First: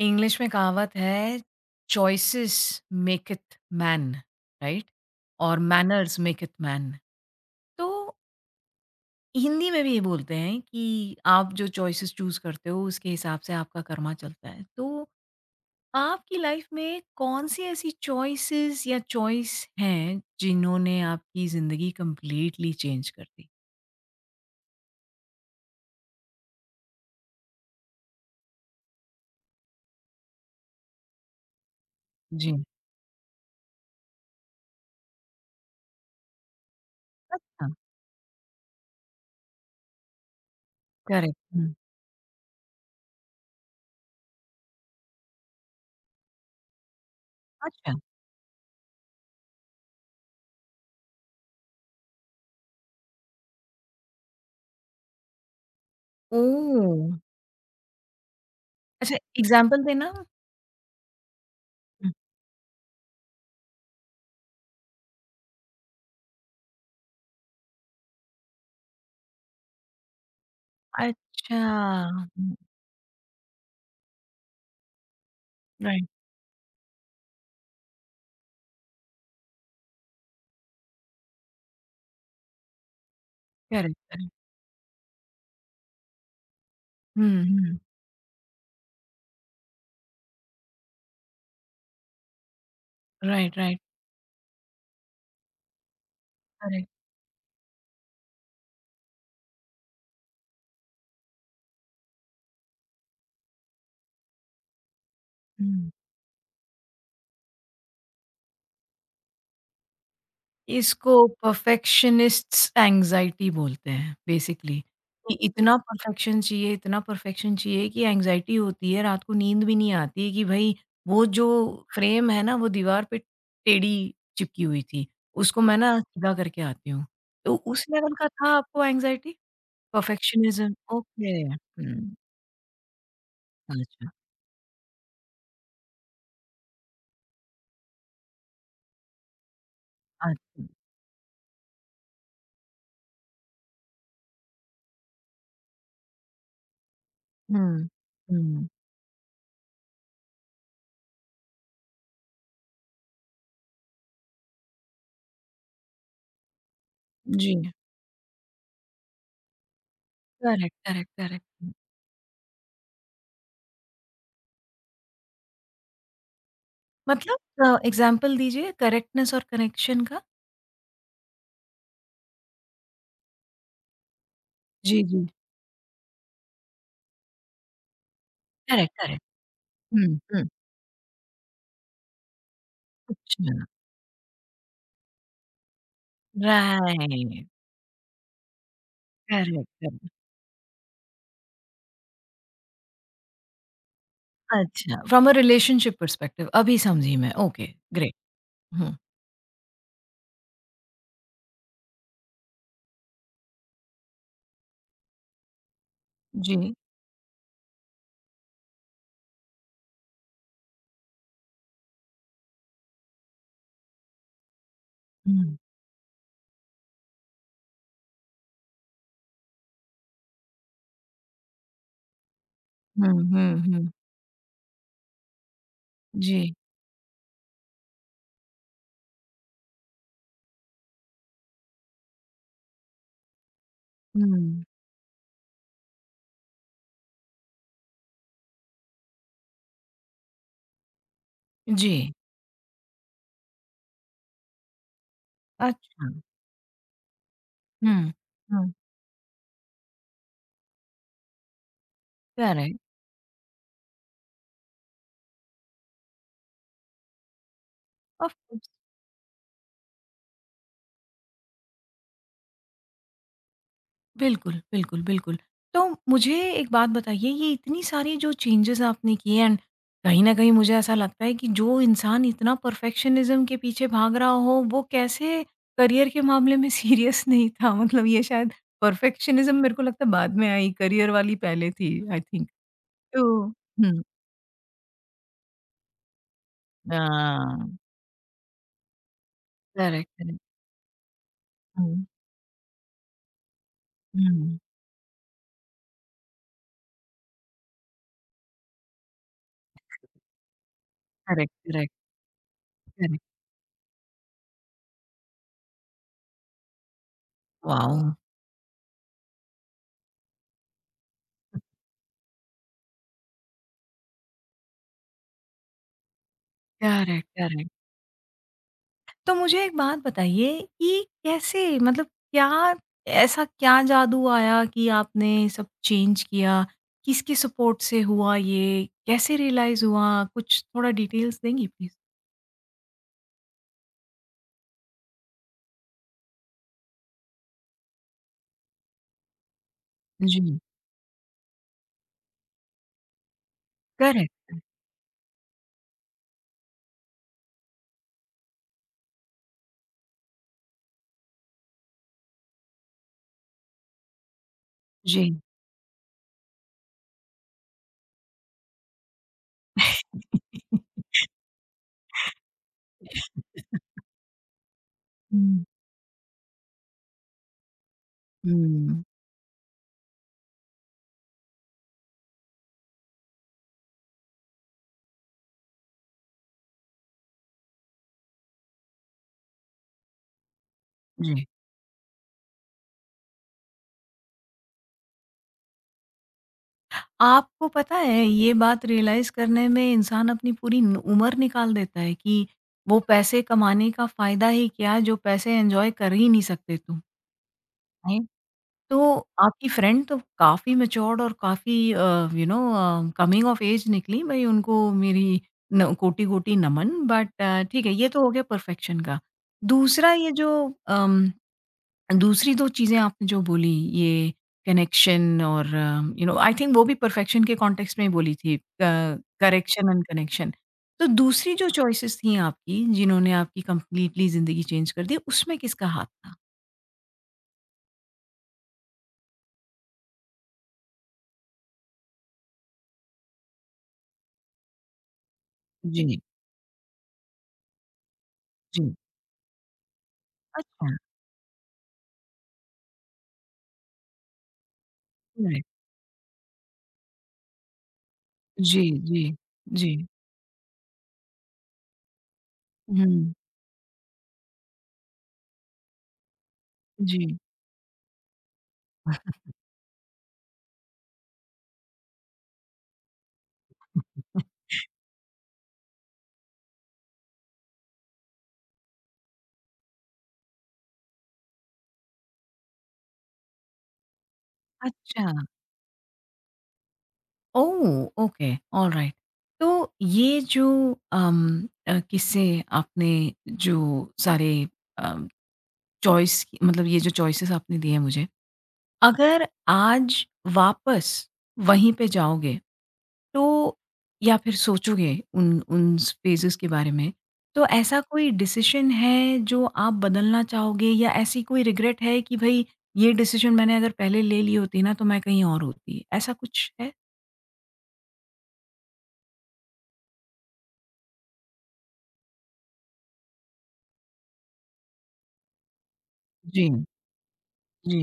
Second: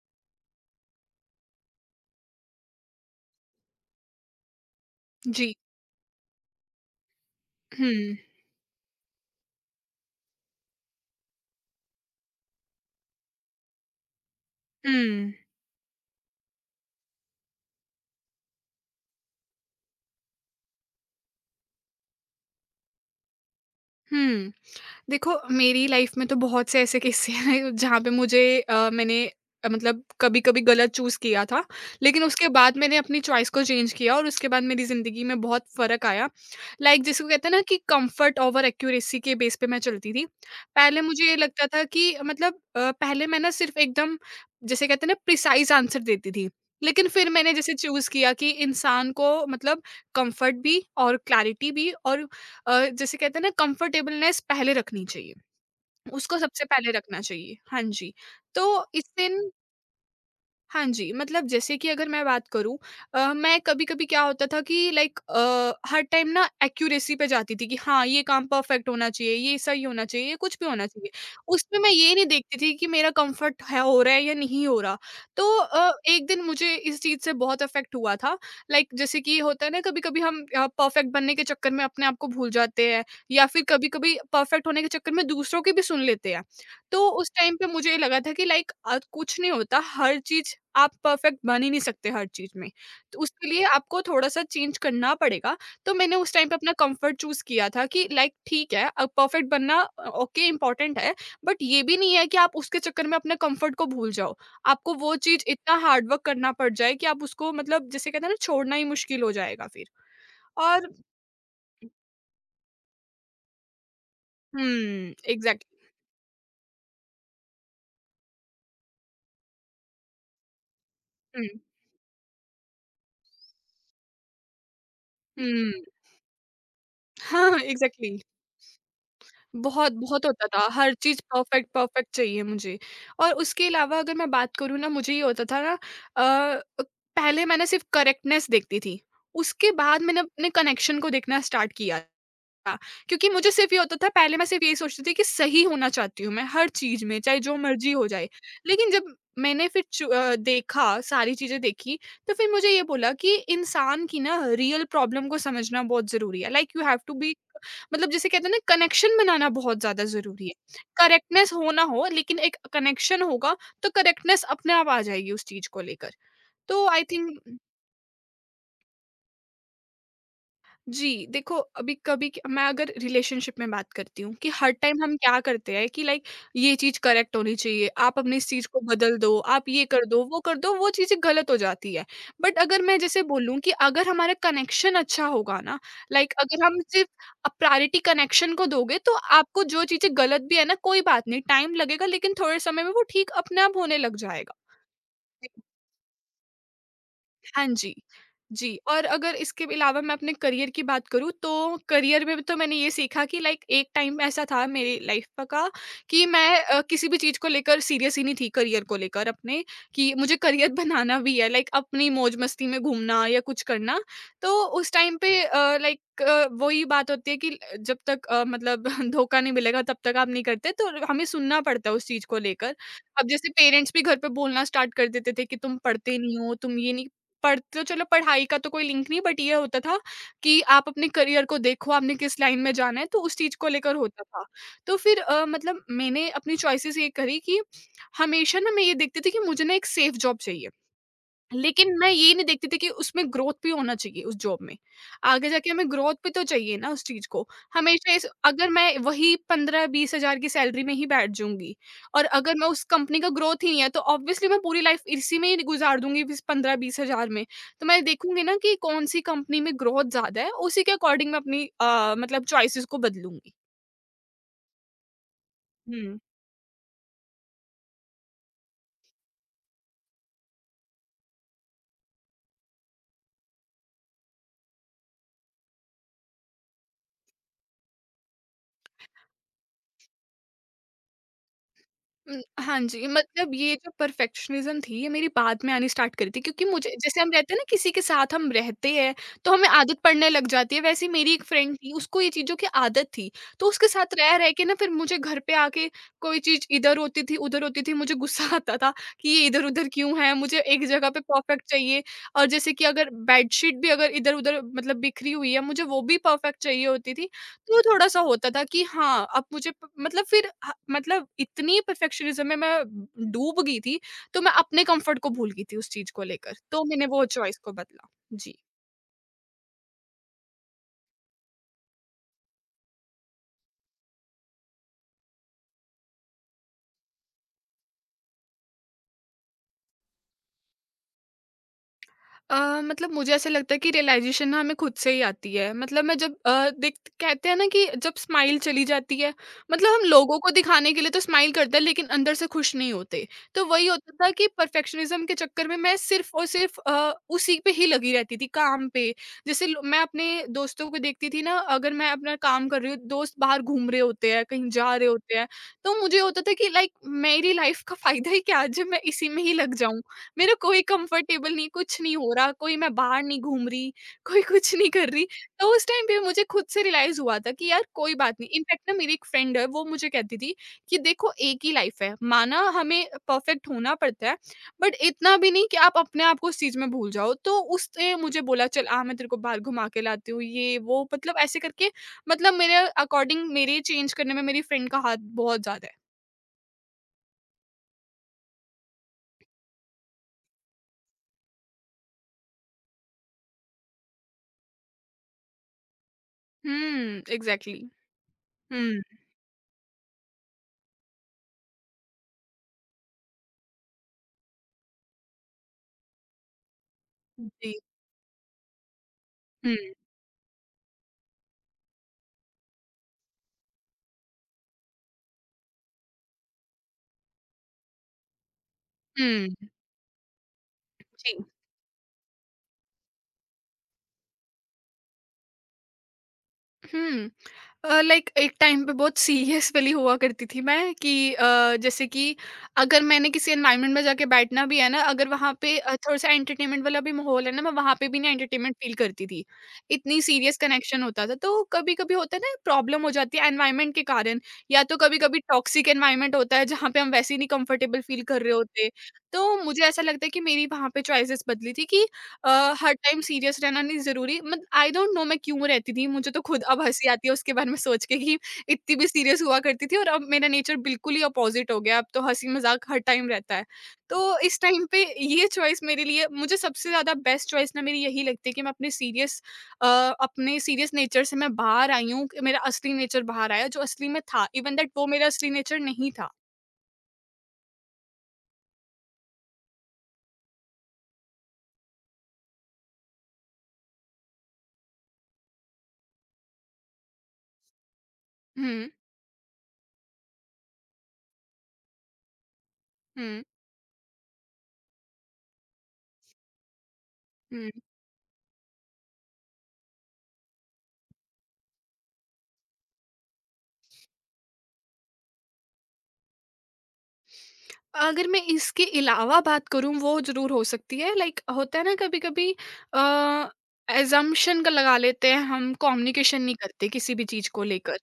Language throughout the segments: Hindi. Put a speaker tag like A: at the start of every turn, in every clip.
A: इंग्लिश में कहावत है, choices make it man, right?
B: जी।
A: और मैनर्स मेक इट मैन। तो
B: हुँ,
A: हिंदी में भी ये बोलते हैं कि आप जो चॉइसेस चूज करते हो उसके हिसाब से आपका कर्मा चलता है। तो
B: हुँ,
A: आपकी लाइफ में कौन सी ऐसी चॉइसेस या चॉइस हैं जिन्होंने आपकी जिंदगी कंप्लीटली चेंज कर दी?
B: हुँ। देखो, मेरी लाइफ़ में तो बहुत से ऐसे किस्से हैं जहाँ पे मुझे मैंने मतलब कभी-कभी गलत चूज़ किया था। लेकिन उसके
A: जी।
B: बाद मैंने अपनी चॉइस को चेंज किया और उसके बाद मेरी ज़िंदगी में बहुत फ़र्क आया। लाइक जिसको कहते हैं ना
A: अच्छा।
B: कि कम्फ़र्ट ओवर एक्यूरेसी के बेस पे मैं चलती थी। पहले मुझे
A: करेक्ट।
B: ये लगता
A: हम्म।
B: था कि मतलब पहले मैं ना सिर्फ़ एकदम जिसे कहते हैं ना प्रिसाइज़ आंसर देती थी। लेकिन फिर मैंने जैसे
A: अच्छा।
B: चूज़ किया कि इंसान को मतलब कम्फ़र्ट भी और क्लैरिटी भी और जैसे कहते हैं ना कंफर्टेबलनेस पहले रखनी चाहिए, उसको सबसे पहले
A: ओह।
B: रखना चाहिए। हाँ जी। तो
A: अच्छा,
B: इससे
A: एग्जांपल देना।
B: हाँ जी, मतलब जैसे कि अगर मैं बात करूँ मैं कभी-कभी क्या होता था कि लाइक हर टाइम ना एक्यूरेसी पे जाती थी कि हाँ, ये काम परफेक्ट होना चाहिए, ये सही होना चाहिए, ये कुछ भी होना चाहिए।
A: अच्छा।
B: उसमें मैं ये नहीं देखती थी कि मेरा कम्फर्ट है, हो रहा है या नहीं हो रहा। तो
A: राइट।
B: एक दिन मुझे इस चीज़ से बहुत इफ़ेक्ट हुआ था। लाइक जैसे कि होता है ना, कभी-कभी हम परफेक्ट बनने के चक्कर में अपने आप को भूल जाते हैं, या फिर
A: करेक्ट,
B: कभी-कभी
A: करेक्ट।
B: परफेक्ट होने के चक्कर में दूसरों की भी सुन लेते हैं। तो उस
A: हुँ,
B: टाइम पे
A: हुँ।
B: मुझे ये लगा था कि लाइक कुछ नहीं होता, हर चीज़ आप परफ़ेक्ट बन ही नहीं सकते हर चीज़ में। तो उसके
A: राइट,
B: लिए
A: राइट।
B: आपको थोड़ा-सा चेंज करना पड़ेगा। तो मैंने उस टाइम पे अपना
A: करेक्ट।
B: कम्फ़र्ट चूज़ किया था कि लाइक ठीक है, अब परफ़ेक्ट बनना ओके, इम्पोर्टेंट है, बट ये भी नहीं है कि आप उसके चक्कर में अपने कम्फ़र्ट को भूल जाओ। आपको वो चीज़ इतना
A: हुँ।
B: हार्ड वर्क करना पड़ जाए कि आप उसको मतलब जिसे कहते हैं ना, छोड़ना ही मुश्किल हो जाएगा फिर। और।
A: इसको परफेक्शनिस्ट्स एंग्ज़ायटी बोलते हैं बेसिकली
B: हुँ,
A: कि
B: एग्ज़ैक्टली।
A: इतना परफेक्शन चाहिए कि एंग्ज़ायटी होती है, रात को नींद भी नहीं आती कि भई वो जो
B: हुँ,
A: फ्रेम है ना, वो दीवार पे टेढ़ी चिपकी हुई थी, उसको
B: हुँ।
A: मैं ना सीधा करके आती हूँ। तो
B: हाँ,
A: उस लेवल
B: एग्ज़ैक्टली।
A: का था आपको एंग्ज़ायटी?
B: बहुत, बहुत होता था,
A: परफेक्शनिज़्म,
B: हर चीज़
A: ओके।
B: परफ़ेक्ट परफ़ेक्ट
A: हुँ।
B: चाहिए मुझे। और उसके अलावा
A: अच्छा,
B: अगर मैं बात करूँ ना, मुझे ये होता था ना। अ, पहले मैं ना सिर्फ़ करेक्टनेस देखती थी, उसके बाद मैंने अपने
A: अच्छा।
B: कनेक्शन को देखना स्टार्ट किया। था। क्योंकि मुझे सिर्फ़ ये होता था, पहले मैं सिर्फ़ यही सोचती थी कि सही होना चाहती हूँ मैं हर चीज़ में, चाहे जो
A: हुँ।
B: मर्ज़ी हो जाए।
A: हुँ।
B: लेकिन जब मैंने फिर देखा, सारी चीज़ें देखी, तो फिर मुझे ये बोला कि इंसान की ना रियल प्रॉब्लम को समझना बहुत ज़रूरी है। Like you have to be,
A: जी।
B: मतलब जिसे कहते हैं ना, कनेक्शन बनाना बहुत ज़्यादा ज़रूरी
A: करेक्ट,
B: है।
A: Correct, correct.
B: करेक्टनेस हो ना हो लेकिन एक कनेक्शन होगा, तो करेक्टनेस अपने आप आ जाएगी उस चीज़ को लेकर। तो आई
A: मतलब
B: थिंक।
A: एग्ज़ाम्पल दीजिए करेक्टनेस और कनेक्शन का?
B: जी, देखो, अभी कभी क मैं अगर रिलेशनशिप में बात करती हूँ कि हर
A: जी,
B: टाइम हम
A: जी।
B: क्या करते हैं कि लाइक ये चीज़ करेक्ट होनी चाहिए, आप अपनी इस चीज़ को
A: करेक्ट,
B: बदल
A: करेक्ट।
B: दो, आप ये
A: हुँ, हुँ।
B: कर दो, वो चीज़ें गलत हो जाती है। बट अगर मैं जैसे
A: अच्छा,
B: बोलूँ कि अगर हमारा कनेक्शन अच्छा होगा ना, लाइक अगर हम सिर्फ़
A: राइट।
B: प्रायोरिटी कनेक्शन को दोगे तो आपको
A: करेक्ट,
B: जो
A: करेक्ट।
B: चीज़ें गलत भी है ना, कोई बात नहीं, टाइम लगेगा लेकिन थोड़े समय में वो ठीक अपने आप होने लग जाएगा।
A: अच्छा, फ्रॉम अ रिलेशनशिप पर्सपेक्टिव अभी समझी मैं।
B: हाँ
A: ओके,
B: जी।
A: ग्रेट।
B: जी,
A: हुँ।
B: और अगर इसके अलावा मैं अपने करियर की बात करूँ तो करियर में भी तो मैंने ये सीखा कि लाइक एक टाइम ऐसा था मेरी लाइफ़ का कि मैं
A: जी।
B: किसी भी चीज़ को लेकर सीरियस ही नहीं थी करियर को लेकर अपने, कि मुझे करियर बनाना भी है, लाइक अपनी मौज-मस्ती में घूमना या कुछ करना। तो उस टाइम पे
A: हुँ,
B: लाइक वही बात होती है कि जब तक मतलब धोखा नहीं मिलेगा, तब तक आप नहीं करते, तो हमें सुनना पड़ता है उस चीज़ को लेकर।
A: हुँ,
B: अब जैसे
A: हुँ, हुँ।
B: पेरेंट्स भी घर पे बोलना स्टार्ट कर देते थे कि तुम पढ़ते नहीं
A: जी।
B: हो, तुम ये नहीं पढ़, तो चलो पढ़ाई का तो कोई लिंक नहीं, बट ये होता था कि आप अपने करियर को देखो, आपने किस लाइन में जाना है, तो उस चीज़ को लेकर होता था।
A: हुँ,
B: तो फिर मतलब मैंने अपनी चॉइसेस ये करी कि हमेशा ना मैं ये देखती थी कि मुझे ना एक सेफ जॉब चाहिए। लेकिन मैं
A: जी।
B: ये नहीं देखती थी कि उसमें ग्रोथ भी होना चाहिए उस जॉब में। आगे जाके हमें
A: अच्छा।
B: ग्रोथ भी तो चाहिए ना उस चीज़ को।
A: हुँ,
B: हमेशा इस, अगर
A: हुँ।
B: मैं वही 15-20 हज़ार की सैलरी में ही बैठ जाऊँगी और अगर मैं
A: करेक्ट,
B: उस कंपनी का ग्रोथ ही नहीं है, तो ऑब्वियसली मैं पूरी लाइफ़ इसी में ही गुज़ार दूँगी इस 15-20 हज़ार में। तो मैं
A: ऑफ
B: देखूँगी ना
A: कोर्स।
B: कि कौन-सी कंपनी में ग्रोथ ज़्यादा है, उसी के अकॉर्डिंग मैं अपनी मतलब चॉइसेस को बदलूँगी।
A: बिल्कुल, बिल्कुल, बिल्कुल। तो
B: हुँ।
A: मुझे एक बात बताइए, ये इतनी सारी जो चेंजेज़ आपने किए एंड कहीं न कहीं मुझे ऐसा लगता है कि जो इंसान इतना परफेक्शनिज़्म के पीछे भाग रहा हो वो कैसे करियर के मामले में सीरियस नहीं था? मतलब ये शायद परफेक्शनिज़्म मेरे को लगता है बाद में आई, करियर वाली पहले थी आई थिंक।
B: हाँ जी,
A: तो
B: मतलब ये जो
A: हुँ।
B: परफेक्शनिज़्म थी, ये मेरी बाद में आनी स्टार्ट करी थी क्योंकि मुझे जैसे हम रहते हैं ना,
A: हाँ।
B: किसी के साथ हम रहते हैं, तो हमें आदत
A: करेक्ट,
B: पड़ने
A: करेक्ट।
B: लग जाती है, वैसे ही मेरी एक फ्रेंड थी,
A: हुँ,
B: उसको ये चीज़ों की आदत थी। तो उसके साथ रह, रह
A: हुँ।
B: के ना, फिर मुझे घर पे आके कोई चीज़ इधर होती थी, उधर होती थी, मुझे गुस्सा आता था कि ये इधर-उधर क्यों है, मुझे एक जगह पे
A: करेक्ट,
B: परफेक्ट
A: करेक्ट,
B: चाहिए। और जैसे कि अगर
A: करेक्ट।
B: बेडशीट भी अगर इधर-उधर मतलब बिखरी हुई है, मुझे वो भी परफेक्ट चाहिए होती थी। तो
A: वॉव!
B: थोड़ा-सा होता था कि हाँ, अब मुझे प मतलब फिर ह मतलब इतनी परफेक्शनिज़्म में मैं डूब गई थी, तो मैं अपने कम्फर्ट को भूल गई थी उस चीज़ को लेकर। तो मैंने वो
A: करेक्ट,
B: चॉइस
A: करेक्ट।
B: को बदला। जी।
A: तो मुझे एक बात बताइए कि कैसे, मतलब क्या, ऐसा क्या जादू आया कि आपने सब चेंज किया? किसके सपोर्ट से हुआ ये? कैसे रियलाइज़ हुआ? कुछ थोड़ा डिटेल्स देंगी प्लीज़?
B: अ, मतलब मुझे ऐसा लगता है कि रियलाइजेशन ना हमें खुद से ही आती है, मतलब मैं जब अ, देख कहते हैं ना कि जब स्माइल चली जाती है, मतलब हम लोगों को
A: जी,
B: दिखाने के लिए तो स्माइल करते हैं लेकिन अंदर से खुश नहीं होते। तो वही होता था कि
A: करेक्ट।
B: परफेक्शनिज्म के चक्कर में मैं सिर्फ और सिर्फ उसी पे ही लगी रहती थी काम पे। जैसे मैं अपने दोस्तों को देखती थी ना, अगर मैं अपना काम कर रही हूँ, दोस्त बाहर घूम रहे होते हैं, कहीं जा रहे
A: जी।
B: होते हैं, तो मुझे होता था कि लाइक मेरी लाइफ का फायदा ही क्या है जब मैं इसी में ही लग जाऊं, मेरा कोई कंफर्टेबल नहीं, कुछ नहीं हो रहा, कोई मैं बाहर नहीं घूम रही, कोई कुछ नहीं कर रही।
A: हुँ,
B: तो उस टाइम पे मुझे खुद से रियलाइज़ हुआ था कि यार कोई बात नहीं, इनफैक्ट ना
A: हुँ।
B: मेरी एक फ्रेंड है, वो मुझे कहती थी कि देखो, एक ही लाइफ है, माना हमें परफेक्ट होना पड़ता है, बट इतना भी नहीं कि आप अपने आप को उस चीज़ में भूल जाओ। तो उसने मुझे बोला चल आ, मैं तेरे को बाहर घुमा के लाती हूँ, ये वो मतलब
A: जी।
B: ऐसे करके मतलब मेरे अकॉर्डिंग मेरे चेंज करने में मेरी फ्रेंड का हाथ बहुत ज़्यादा है।
A: आपको पता है ये बात रियलाइज़ करने में इंसान अपनी पूरी न उम्र निकाल देता है कि वो पैसे कमाने का फ़ायदा ही क्या जो पैसे एन्जॉय कर ही नहीं सकते तुम।
B: हुँ, एग्ज़ैक्टली।
A: तो
B: हुँ,
A: आपकी फ्रेंड तो काफ़ी मैच्योर्ड और काफ़ी you know coming of age निकली। भई उनको मेरी न कोटि-कोटि नमन, बट
B: जी।
A: ठीक है, ये तो हो गया परफेक्शन का।
B: हुँ,
A: दूसरा ये जो अम, दूसरी 2 चीज़ें आपने जो बोली, ये कनेक्शन और यू नो, आई थिंक वो भी परफेक्शन के कॉन्टेक्स्ट में ही बोली थी, क
B: हुँ,
A: करेक्शन एंड कनेक्शन। तो
B: जी।
A: दूसरी जो चॉइसेस थी आपकी जिन्होंने आपकी कंप्लीटली ज़िंदगी चेंज कर दी, उसमें किसका हाथ था?
B: हुँ। लाइक एक टाइम पे बहुत सीरियस वाली हुआ करती थी मैं कि जैसे कि अगर मैंने किसी एनवायरनमेंट में जाके बैठना भी है ना, अगर वहाँ पे
A: जी,
B: थोड़ा-सा एंटरटेनमेंट वाला भी माहौल है ना, मैं वहाँ पे भी ना एंटरटेनमेंट फ़ील
A: जी।
B: करती थी। इतनी सीरियस
A: अच्छा।
B: कनेक्शन होता था। तो कभी-कभी होता है ना, प्रॉब्लम हो जाती है एनवायरनमेंट के कारण, या तो कभी-कभी टॉक्सिक एनवायरनमेंट होता है जहाँ पे हम वैसे ही नहीं कंफर्टेबल फ़ील कर रहे
A: जी,
B: होते।
A: जी,
B: तो मुझे
A: जी।
B: ऐसा लगता है कि मेरी वहाँ पे चॉइसेस बदली थी कि अ, हर टाइम
A: हुँ,
B: सीरियस रहना नहीं ज़रूरी, मत आई डोंट नो मैं क्यों रहती थी, मुझे तो खुद अब हँसी
A: जी।
B: आती है उसके बारे में सोच के कि इतनी भी सीरियस हुआ करती थी, और अब मेरा नेचर बिल्कुल ही अपोज़िट हो गया है, अब तो हँसी-मज़ाक हर टाइम रहता है। तो इस टाइम पे ये चॉइस मेरे लिए, मुझे सबसे ज़्यादा बेस्ट चॉइस ना मेरी यही लगती है कि मैं अ, अपने सीरियस नेचर से मैं बाहर आई हूँ, कि मेरा असली नेचर बाहर आया जो असली में था, इवन दैट वो
A: अच्छा,
B: मेरा असली नेचर नहीं था।
A: ओह! Okay, alright. तो ये जो किस्से आपने जो सारे अ, चॉइस मतलब ये जो चॉइसेस आपने दिए हैं मुझे,
B: हुँ,
A: अगर आज वापस वहीं पे जाओगे
B: हुँ,
A: तो या फिर सोचोगे उन उन स्पेसेस के बारे में, तो
B: हुँ।
A: ऐसा कोई डिसीज़न है जो आप बदलना चाहोगे या ऐसी कोई रिग्रेट है कि भई ये डिसीज़न मैंने अगर पहले ले ली होती ना तो मैं कहीं और होती, ऐसा कुछ है?
B: अगर मैं इसके अलावा बात करूँ वो ज़रूर हो सकती है, लाइक होता है ना कभी-कभी अ, असम्पशन का लगा लेते हैं हम, कम्युनिकेशन नहीं
A: जी,
B: करते किसी भी चीज़ को
A: जी,
B: लेकर।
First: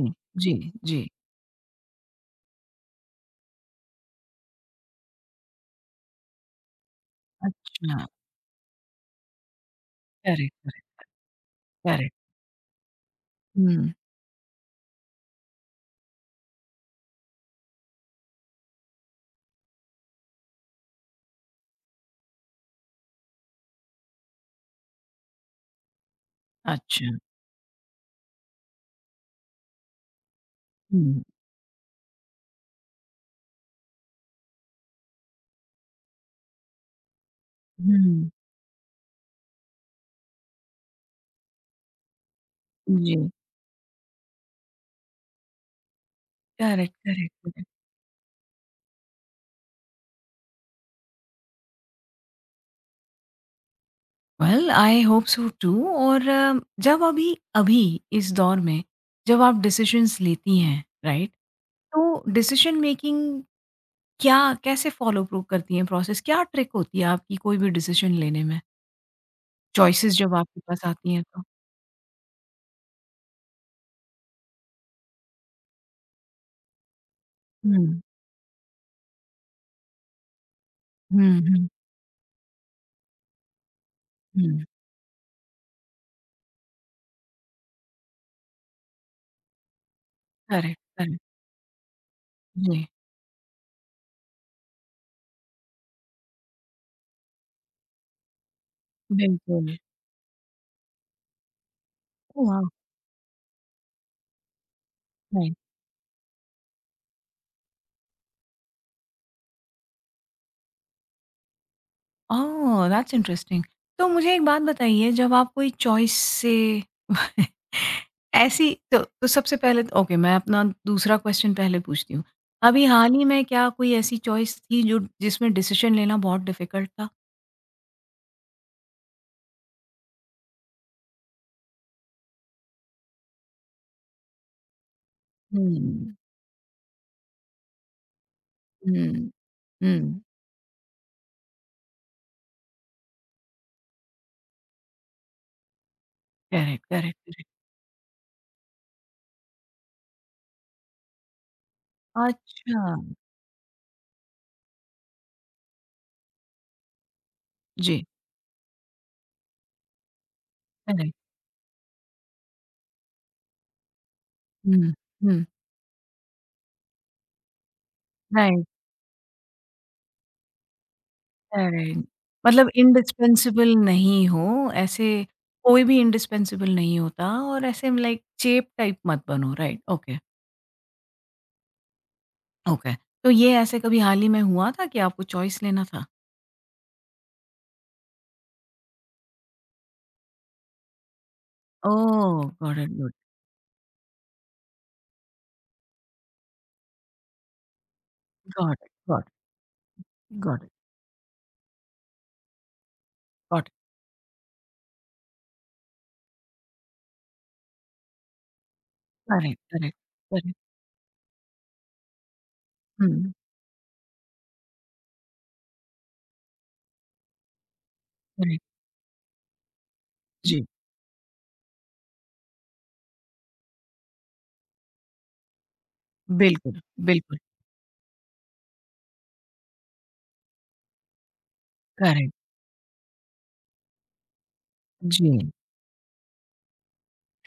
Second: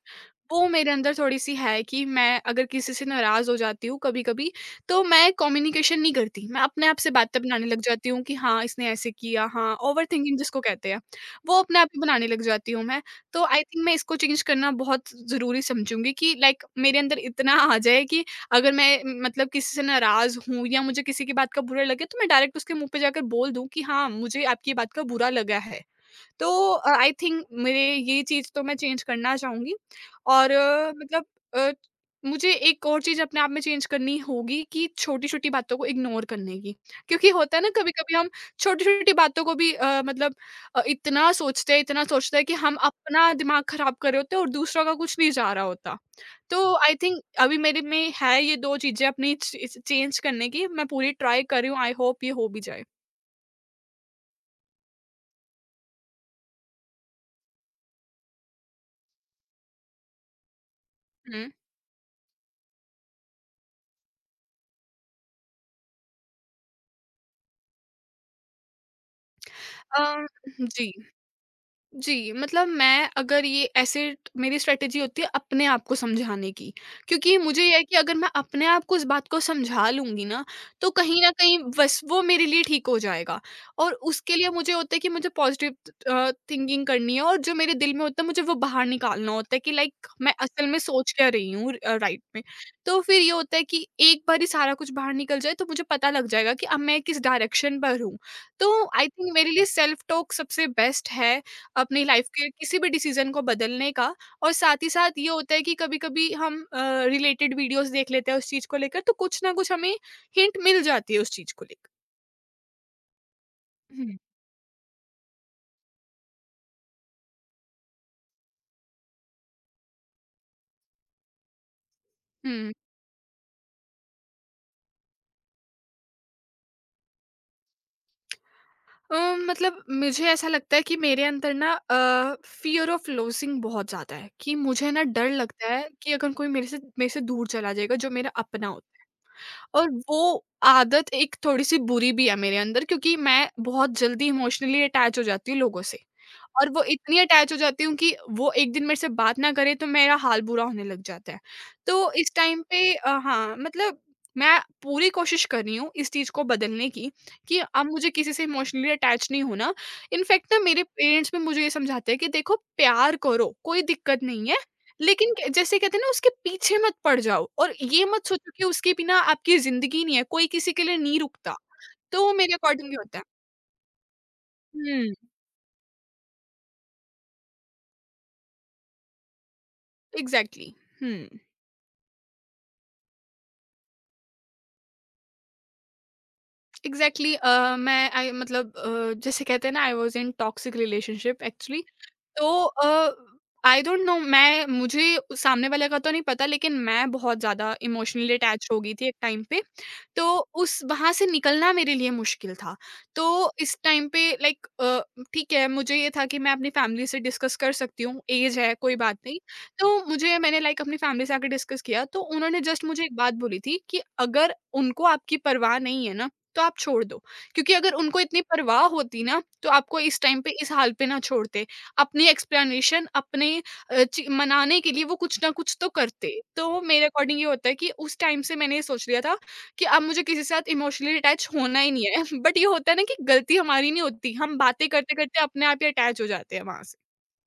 A: जी,
B: वो मेरे
A: जी।
B: अंदर थोड़ी-सी है कि मैं अगर किसी से नाराज़ हो जाती हूँ कभी-कभी, तो मैं कम्युनिकेशन नहीं करती। मैं अपने आप से बातें बनाने लग
A: अच्छा,
B: जाती हूँ कि हाँ, इसने ऐसे किया, हाँ, ओवरथिंकिंग
A: करेक्ट,
B: जिसको कहते हैं।
A: करेक्ट,
B: वो अपने आप ही
A: करेक्ट।
B: बनाने लग जाती हूँ मैं। तो आई थिंक
A: हुँ,
B: मैं इसको चेंज करना बहुत ज़रूरी समझूँगी कि लाइक मेरे अंदर इतना आ जाए कि अगर मैं मतलब किसी से नाराज़ हूँ या मुझे किसी की बात का बुरा लगे, तो मैं डायरेक्ट उसके मुँह पे जाकर बोल दूँ कि हाँ, मुझे आपकी ये बात का बुरा लगा है। तो आई
A: अच्छा।
B: थिंक मेरे ये चीज़ तो मैं चेंज करना चाहूँगी और
A: हुँ,
B: मतलब, अ, मुझे एक और चीज़ अपने आप में चेंज करनी होगी कि छोटी-छोटी बातों को इग्नोर करने की। क्योंकि होता है ना, कभी-कभी
A: हुँ,
B: हम छोटी-छोटी बातों को भी, मतलब, इतना सोचते हैं कि हम
A: जी,
B: अपना दिमाग खराब कर रहे होते हैं, और दूसरों का कुछ नहीं जा रहा होता। तो
A: करेक्ट,
B: आई थिंक,
A: करेक्ट,
B: अभी
A: करेक्ट।
B: मेरे में है ये 2 चीज़ें अपनी च चेंज करने की। मैं पूरी ट्राई कर रही हूँ, आई होप ये हो भी जाए।
A: Well I hope so too. और जब अभी, अभी इस दौर में, जब आप डिसीज़न्स लेती हैं, राइट?
B: हुँ।
A: तो डिसीजन मेकिंग, क्या कैसे फॉलो थ्रू करती हैं प्रोसेस? क्या ट्रिक होती है आपकी कोई भी डिसीजन लेने में?
B: अ,
A: चॉइसेस जब आपके पास
B: जी।
A: आती हैं तो?
B: जी, मतलब, मैं अगर ये ऐसे, मेरी स्ट्रैटेजी होती है अपने आप को समझाने की, क्योंकि मुझे ये है कि
A: हुँ।
B: अगर मैं अपने आप को इस बात को समझा लूँगी ना, तो कहीं न
A: हुँ,
B: कहीं
A: हुँ,
B: बस वो मेरे लिए ठीक हो जाएगा। और उसके लिए
A: हुँ।
B: मुझे होता है कि मुझे पॉज़िटिव थिंकिंग करनी है, और जो मेरे दिल में होता है मुझे वो बाहर निकालना होता है कि लाइक, मैं असल
A: करेक्ट,
B: में सोच
A: करेक्ट।
B: क्या रही हूँ राइट में।
A: जी,
B: तो फिर ये होता है कि एक बार ही सारा कुछ बाहर निकल जाए तो मुझे पता लग जाएगा कि अब मैं किस डायरेक्शन पर हूँ। तो आई थिंक मेरे लिए
A: बिल्कुल।
B: सेल्फ टॉक सबसे बेस्ट है अपनी लाइफ
A: ओह
B: के
A: वाओ!
B: किसी भी डिसीजन को बदलने का। और साथ ही साथ ये
A: नाइस।
B: होता है कि कभी-कभी हम रिलेटेड वीडियोस देख लेते हैं उस चीज को लेकर, तो कुछ ना कुछ हमें हिंट मिल जाती है उस चीज को लेकर।
A: ओह! That's interesting. तो
B: हुँ,
A: मुझे एक बात बताइए, जब आप कोई चॉइस से ऐसी, तो सबसे पहले तो ओके, मैं अपना दूसरा क्वेश्चन पहले पूछती हूँ।
B: हुँ।
A: अभी हाल ही में क्या कोई ऐसी चॉइस थी जो जिसमें डिसीजन लेना बहुत डिफिकल्ट था?
B: अ, मतलब, मुझे ऐसा लगता है कि मेरे अंदर ना, फ़ियर ऑफ लॉसिंग बहुत ज़्यादा है, कि मुझे ना डर लगता है कि
A: हुँ।
B: अगर कोई मेरे से दूर चला जाएगा, जो मेरा अपना होता है।
A: हुँ,
B: और
A: हुँ।
B: वो आदत एक थोड़ी-सी बुरी भी है मेरे अंदर, क्योंकि मैं बहुत जल्दी इमोशनली अटैच हो जाती हूँ लोगों से। और वो
A: करेक्ट, करेक्ट,
B: इतनी
A: करेक्ट।
B: अटैच हो जाती हूँ कि वो एक दिन मेरे से बात ना करे तो मेरा हाल बुरा होने लग जाता है। तो इस टाइम पे
A: अच्छा,
B: हाँ, मतलब, मैं पूरी कोशिश कर रही हूँ इस चीज़ को बदलने की, कि अब
A: जी,
B: मुझे किसी से इमोशनली अटैच नहीं होना। इनफैक्ट ना, मेरे
A: करेक्ट।
B: पेरेंट्स भी मुझे ये समझाते हैं कि देखो, प्यार करो, कोई दिक्कत नहीं है।
A: हुँ,
B: लेकिन
A: हुँ।
B: क जैसे कहते हैं ना, उसके पीछे मत पड़ जाओ, और ये मत सोचो कि
A: राइट,
B: उसके बिना आपकी ज़िंदगी नहीं है, कोई किसी के लिए नहीं रुकता।
A: करेक्ट।
B: तो वो मेरे
A: मतलब
B: अकॉर्डिंग ही होता है।
A: इंडिस्पेंसेबल नहीं हो, ऐसे
B: हुँ,
A: कोई भी इंडिस्पेंसेबल नहीं होता, और ऐसे लाइक चेप टाइप मत बनो, राइट? Okay,
B: exactly. हुँ,
A: ओके। तो ये ऐसे कभी हाल ही में हुआ था कि आपको चॉइस लेना था?
B: एग्ज़ैक्टली। मैं आई मतलब, जैसे कहते हैं ना, I was in toxic relationship, actually.
A: Oh!
B: तो
A: got it, good.
B: I don't know, मैं मुझे उस सामने वाले का तो नहीं पता, लेकिन मैं बहुत ज़्यादा इमोशनली अटैच्ड
A: गॉट
B: हो
A: इट,
B: गई थी एक
A: गॉट इट,
B: टाइम पे। तो
A: गॉट इट,
B: उस वहाँ से निकलना मेरे लिए मुश्किल था। तो
A: गॉट इट।
B: इस टाइम पे लाइक, ठीक है, मुझे ये था कि मैं अपनी फैमिली से डिस्कस कर सकती हूँ, ऐज है कोई बात नहीं।
A: करेक्ट, करेक्ट,
B: तो मुझे
A: करेक्ट।
B: मैंने लाइक अपनी फैमिली से आके डिस्कस किया, तो उन्होंने जस्ट मुझे एक
A: हुँ,
B: बात बोली थी कि अगर उनको आपकी परवाह नहीं है ना, तो आप छोड़ दो। क्योंकि अगर उनको इतनी
A: करेक्ट।
B: परवाह होती ना, तो आपको इस टाइम पे
A: जी,
B: इस हाल पे ना छोड़ते। अपनी एक्सप्लेनेशन, अपने अ, चि मनाने के लिए वो कुछ ना कुछ तो करते।
A: बिल्कुल,
B: तो मेरे
A: बिल्कुल।
B: अकॉर्डिंग ये होता है कि उस टाइम से मैंने ये सोच लिया था कि अब मुझे किसी के साथ इमोशनली अटैच होना ही नहीं है।
A: करेक्ट,
B: बट ये होता है ना, कि गलती हमारी नहीं होती, हम बातें
A: जी।
B: करते-करते अपने आप ही अटैच हो जाते हैं वहाँ से।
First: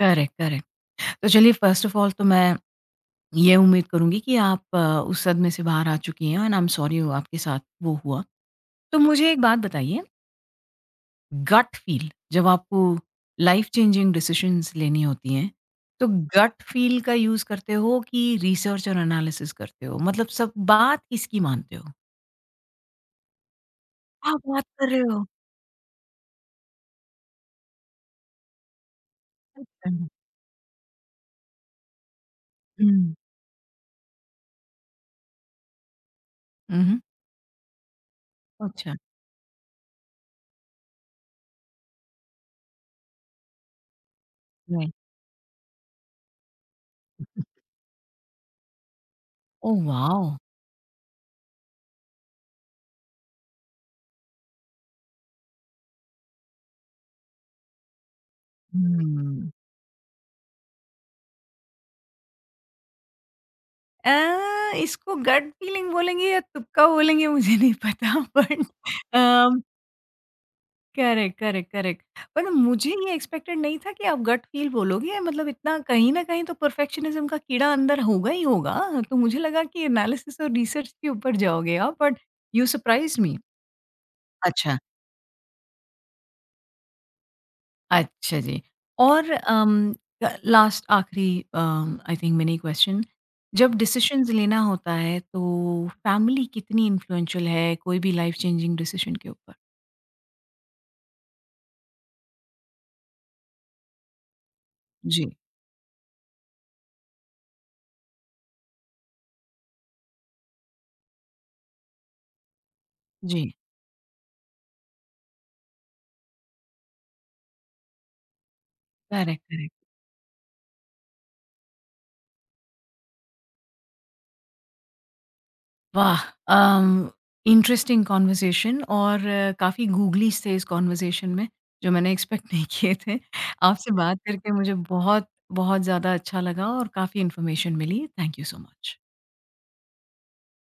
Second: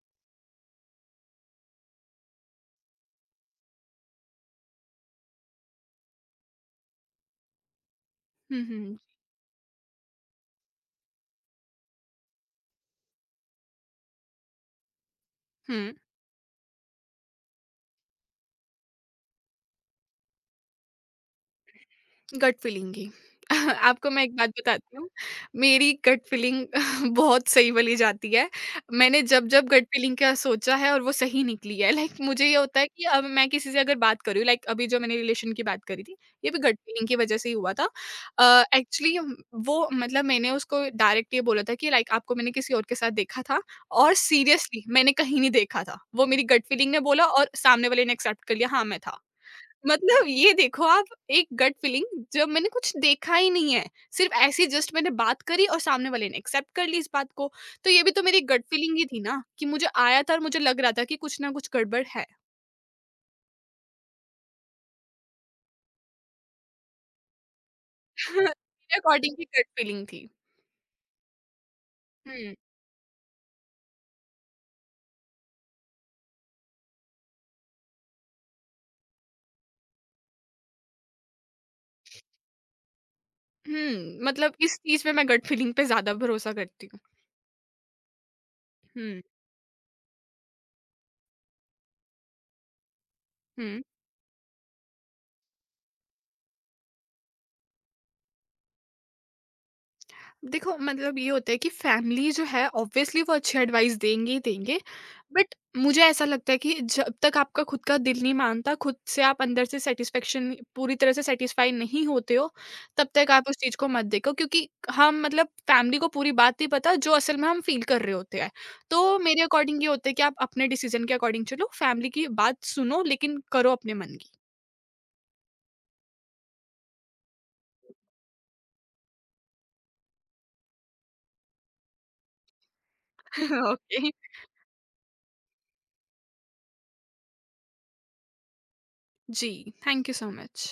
A: Correct, correct. तो चलिए, फ़र्स्ट ऑफ़ ऑल तो मैं ये उम्मीद करूँगी कि आप उस सदमे से बाहर आ चुकी हैं एंड आई एम सॉरी आपके साथ वो हुआ।
B: हुँ,
A: तो
B: हुँ।
A: मुझे एक बात बताइए, गट फ़ील, जब आपको लाइफ़ चेंजिंग डिसीज़न्स लेनी होती हैं,
B: हुँ।
A: तो गट फ़ील का यूज़ करते हो कि रिसर्च और एनालिसिस करते हो? मतलब सब बात किसकी मानते हो?
B: गट फीलिंग ही। आपको मैं
A: क्या
B: एक बात
A: बात कर
B: बताती
A: रहे
B: हूँ,
A: हो?
B: मेरी गट फीलिंग बहुत सही वाली जाती है। मैंने जब-जब गट
A: अच्छा।
B: फीलिंग का सोचा है और वो सही निकली है, लाइक, मुझे ये होता है कि
A: हुँ।
B: अब मैं किसी से अगर बात कर रही हूँ, लाइक, अभी जो मैंने रिलेशन की बात करी थी, ये भी गट
A: हुँ, हुँ।
B: फीलिंग की वजह से ही हुआ था।
A: अच्छा,
B: एक्चुअली, वो मतलब, मैंने उसको डायरेक्ट ये बोला था कि लाइक, आपको मैंने किसी और के साथ देखा था, और सीरियसली
A: राइट।
B: मैंने कहीं नहीं देखा था। वो मेरी गट फीलिंग ने बोला, और सामने वाले ने एक्सेप्ट कर लिया, हाँ, मैं था।
A: Oh wow!
B: मतलब, ये देखो, आप एक गट फीलिंग, जब मैंने कुछ देखा ही नहीं है, सिर्फ ऐसे जस्ट मैंने बात करी और सामने वाले ने एक्सेप्ट कर ली इस बात को, तो ये भी तो मेरी गट फीलिंग ही थी ना,
A: हुँ।
B: कि मुझे आया था और मुझे लग रहा था कि कुछ ना कुछ गड़बड़ है।
A: इसको गट फीलिंग बोलेंगे या तुक्का बोलेंगे मुझे नहीं पता, बट अ,
B: अकॉर्डिंग की गट फीलिंग थी।
A: Correct, correct, correct. पर
B: हम्म।
A: मुझे ये एक्सपेक्टेड नहीं था कि आप गट फील बोलोगे, मतलब इतना कहीं न कहीं तो परफेक्शनिज़्म का कीड़ा अंदर होगा ही होगा। तो मुझे लगा कि एनालिसिस और रिसर्च के ऊपर जाओगे आप, बट यू सरप्राइज़्ड मी।
B: हम्म, मतलब,
A: अच्छा।
B: इस चीज में मैं गट फीलिंग पे ज्यादा भरोसा करती हूँ।
A: अच्छा जी।
B: हम्म।
A: और लास्ट आखिरी आई थिंक मिनी क्वेश्चन, जब
B: हम्म।
A: डिसीशंस लेना होता है तो फैमिली कितनी इन्फ्लुएंशियल है कोई भी लाइफ चेंजिंग डिसीजन के ऊपर?
B: देखो, मतलब ये होता है कि फैमिली जो है, ऑब्वियसली वो अच्छी एडवाइस देंगे ही देंगे,
A: जी,
B: बट मुझे ऐसा लगता है कि जब तक आपका खुद का दिल नहीं मानता, खुद से आप अंदर से सेटिस्फेक्शन पूरी तरह से सेटिस्फाई नहीं होते हो, तब तक आप
A: जी।
B: उस चीज को मत देखो, क्योंकि हम, मतलब फैमिली को पूरी बात नहीं पता जो असल में हम फील कर रहे होते हैं, तो
A: करेक्ट,
B: मेरे
A: करेक्ट।
B: अकॉर्डिंग ये होता है कि आप अपने डिसीजन के अकॉर्डिंग चलो, फैमिली की बात सुनो, लेकिन करो अपने मन की।
A: वाह! अम, इंटरेस्टिंग कन्वर्सेशन और काफ़ी गूगलीज़ थे इस कन्वर्सेशन में जो मैंने एक्सपेक्ट नहीं किए थे। आपसे
B: ओके।
A: बात करके मुझे बहुत, बहुत ज़्यादा अच्छा लगा और काफ़ी इन्फॉर्मेशन मिली। Thank you so much.
B: जी, थैंक यू सो मच।